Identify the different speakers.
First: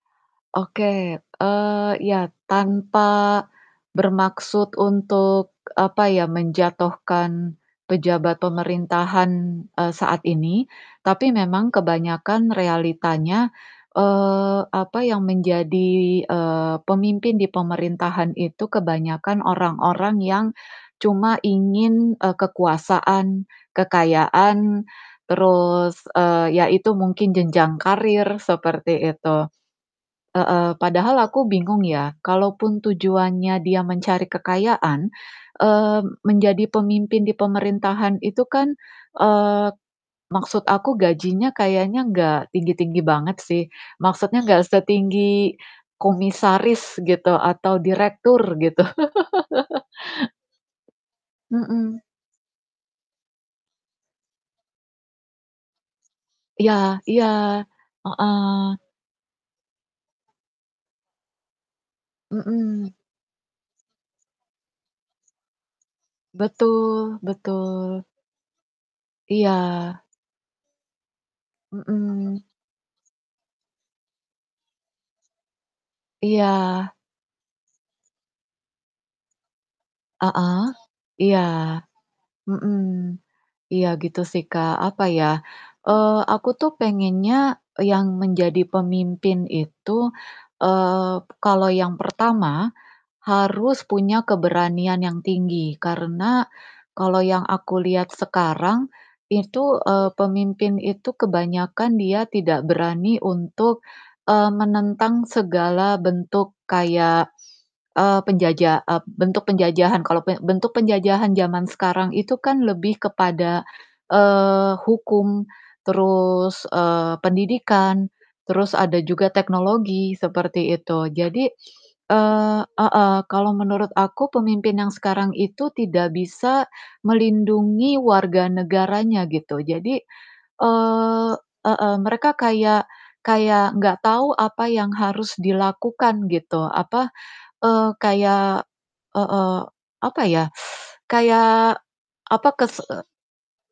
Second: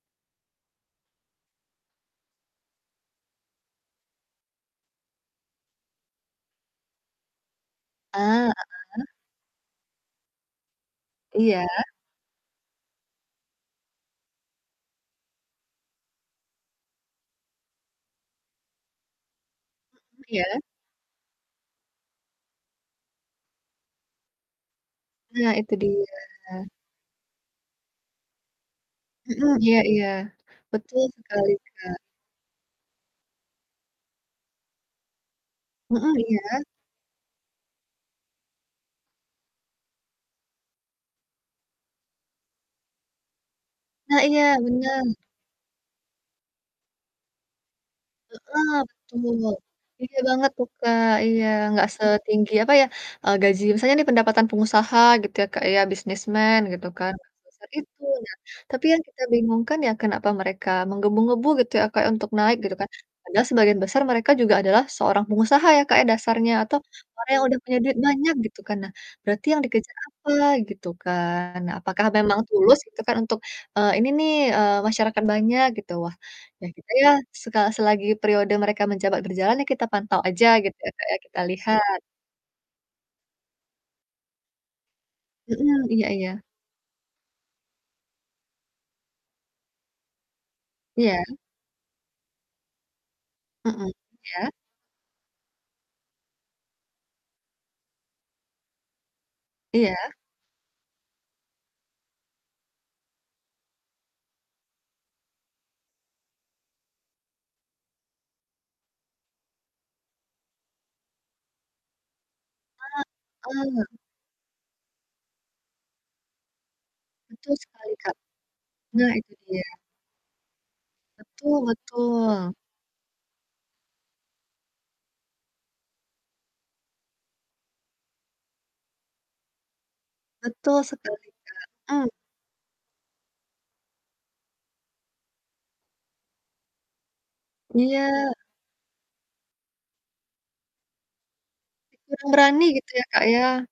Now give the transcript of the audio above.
Speaker 1: Oke, eee, iya tanpa bermaksud untuk apa ya, menjatuhkan pejabat
Speaker 2: Ah, heeh.
Speaker 1: pemerintahan, eee, saat ini, tapi
Speaker 2: Iya.
Speaker 1: memang kebanyakan realitanya, eee, apa, yang menjadi, eee, pemimpin di pemerintahan itu kebanyakan orang-orang
Speaker 2: Mhm, iya.
Speaker 1: yang cuma ingin, eee, kekuasaan, kekayaan,
Speaker 2: Nah itu
Speaker 1: terus,
Speaker 2: dia.
Speaker 1: eee, ya itu mungkin jenjang karir, seperti
Speaker 2: Mhm,
Speaker 1: itu.
Speaker 2: iya iya.
Speaker 1: Heeh,
Speaker 2: Betul
Speaker 1: Padahal aku
Speaker 2: sekali,
Speaker 1: bingung
Speaker 2: Kak.
Speaker 1: ya, kalaupun tujuannya dia mencari kekayaan, eee,
Speaker 2: Mhm, iya.
Speaker 1: menjadi pemimpin di pemerintahan itu kan eee, maksud aku gajinya kayanya gak tinggi-tinggi banget sih.
Speaker 2: Nah,
Speaker 1: Maksudnya
Speaker 2: iya
Speaker 1: gak
Speaker 2: benar.
Speaker 1: setinggi komisaris gitu, atau direktur
Speaker 2: Heeh,
Speaker 1: gitu.
Speaker 2: betul. Iya banget tuh, Kak, iya, nggak
Speaker 1: Mhm.
Speaker 2: setinggi apa ya, eee, gaji misalnya ini pendapatan pengusaha gitu ya, Kak, ya businessman
Speaker 1: Iya
Speaker 2: gitu kan
Speaker 1: iya,
Speaker 2: gak sebesar itu, nah
Speaker 1: heeh.
Speaker 2: tapi yang kita bingung kan ya kenapa mereka menggebu-gebu gitu ya, Kak, ya untuk naik gitu kan
Speaker 1: Mhm.
Speaker 2: padahal sebagian besar mereka juga adalah seorang pengusaha ya, Kak, ya dasarnya atau
Speaker 1: Betul
Speaker 2: orang yang udah punya duit
Speaker 1: betul.
Speaker 2: banyak gitu kan. Nah, berarti yang dikejar
Speaker 1: Iya.
Speaker 2: apa? Gitu kan, nah apakah memang
Speaker 1: Mhm.
Speaker 2: tulus gitu kan untuk, eee, ini nih, eee, masyarakat banyak gitu, wah, ya gitu
Speaker 1: Iya.
Speaker 2: ya, seka selagi periode mereka menjabat berjalan yah kita pantau aja
Speaker 1: Heeh?
Speaker 2: gitu ya, Kak, ya kita
Speaker 1: Iya.
Speaker 2: lihat.
Speaker 1: Mhm, iya gitu sih, Kak apa ya,
Speaker 2: Mhm, iya
Speaker 1: eee,
Speaker 2: iya.
Speaker 1: aku tuh pengennya e yang menjadi pemimpin itu, eee,
Speaker 2: Iya.
Speaker 1: kalau yang pertama, harus
Speaker 2: Mhm,
Speaker 1: punya
Speaker 2: iya.
Speaker 1: keberanian yang tinggi karena kalau yang aku lihat sekarang itu, eee,
Speaker 2: Iya.
Speaker 1: pemimpin itu kebanyakan dia tidak berani untuk, eee, menentang segala bentuk kayak, eee, penjaja eee, bentuk penjajahan kalau bentuk penjajahan zaman sekarang itu kan lebih
Speaker 2: Ah,
Speaker 1: kepada,
Speaker 2: heeh.
Speaker 1: eee, hukum, terus, eee,
Speaker 2: Betul sekali,
Speaker 1: pendidikan,
Speaker 2: Kak,
Speaker 1: terus ada
Speaker 2: nah
Speaker 1: juga
Speaker 2: itu dia.
Speaker 1: teknologi, seperti itu. Jadi
Speaker 2: Betul betul.
Speaker 1: eee, heeh, kalau menurut aku pemimpin yang sekarang itu tidak bisa melindungi warga negaranya gitu. Jadi
Speaker 2: Betul sekali,
Speaker 1: eee, heeh,
Speaker 2: Kak, mmm.
Speaker 1: mereka kayak kayak gak tau apa yang harus dilakukan gitu apa, eee,
Speaker 2: Iya.
Speaker 1: kayak heeh apa ya, kayak
Speaker 2: Kurang
Speaker 1: apa
Speaker 2: berani
Speaker 1: kese
Speaker 2: gitu ya,
Speaker 1: e
Speaker 2: Kak, ya.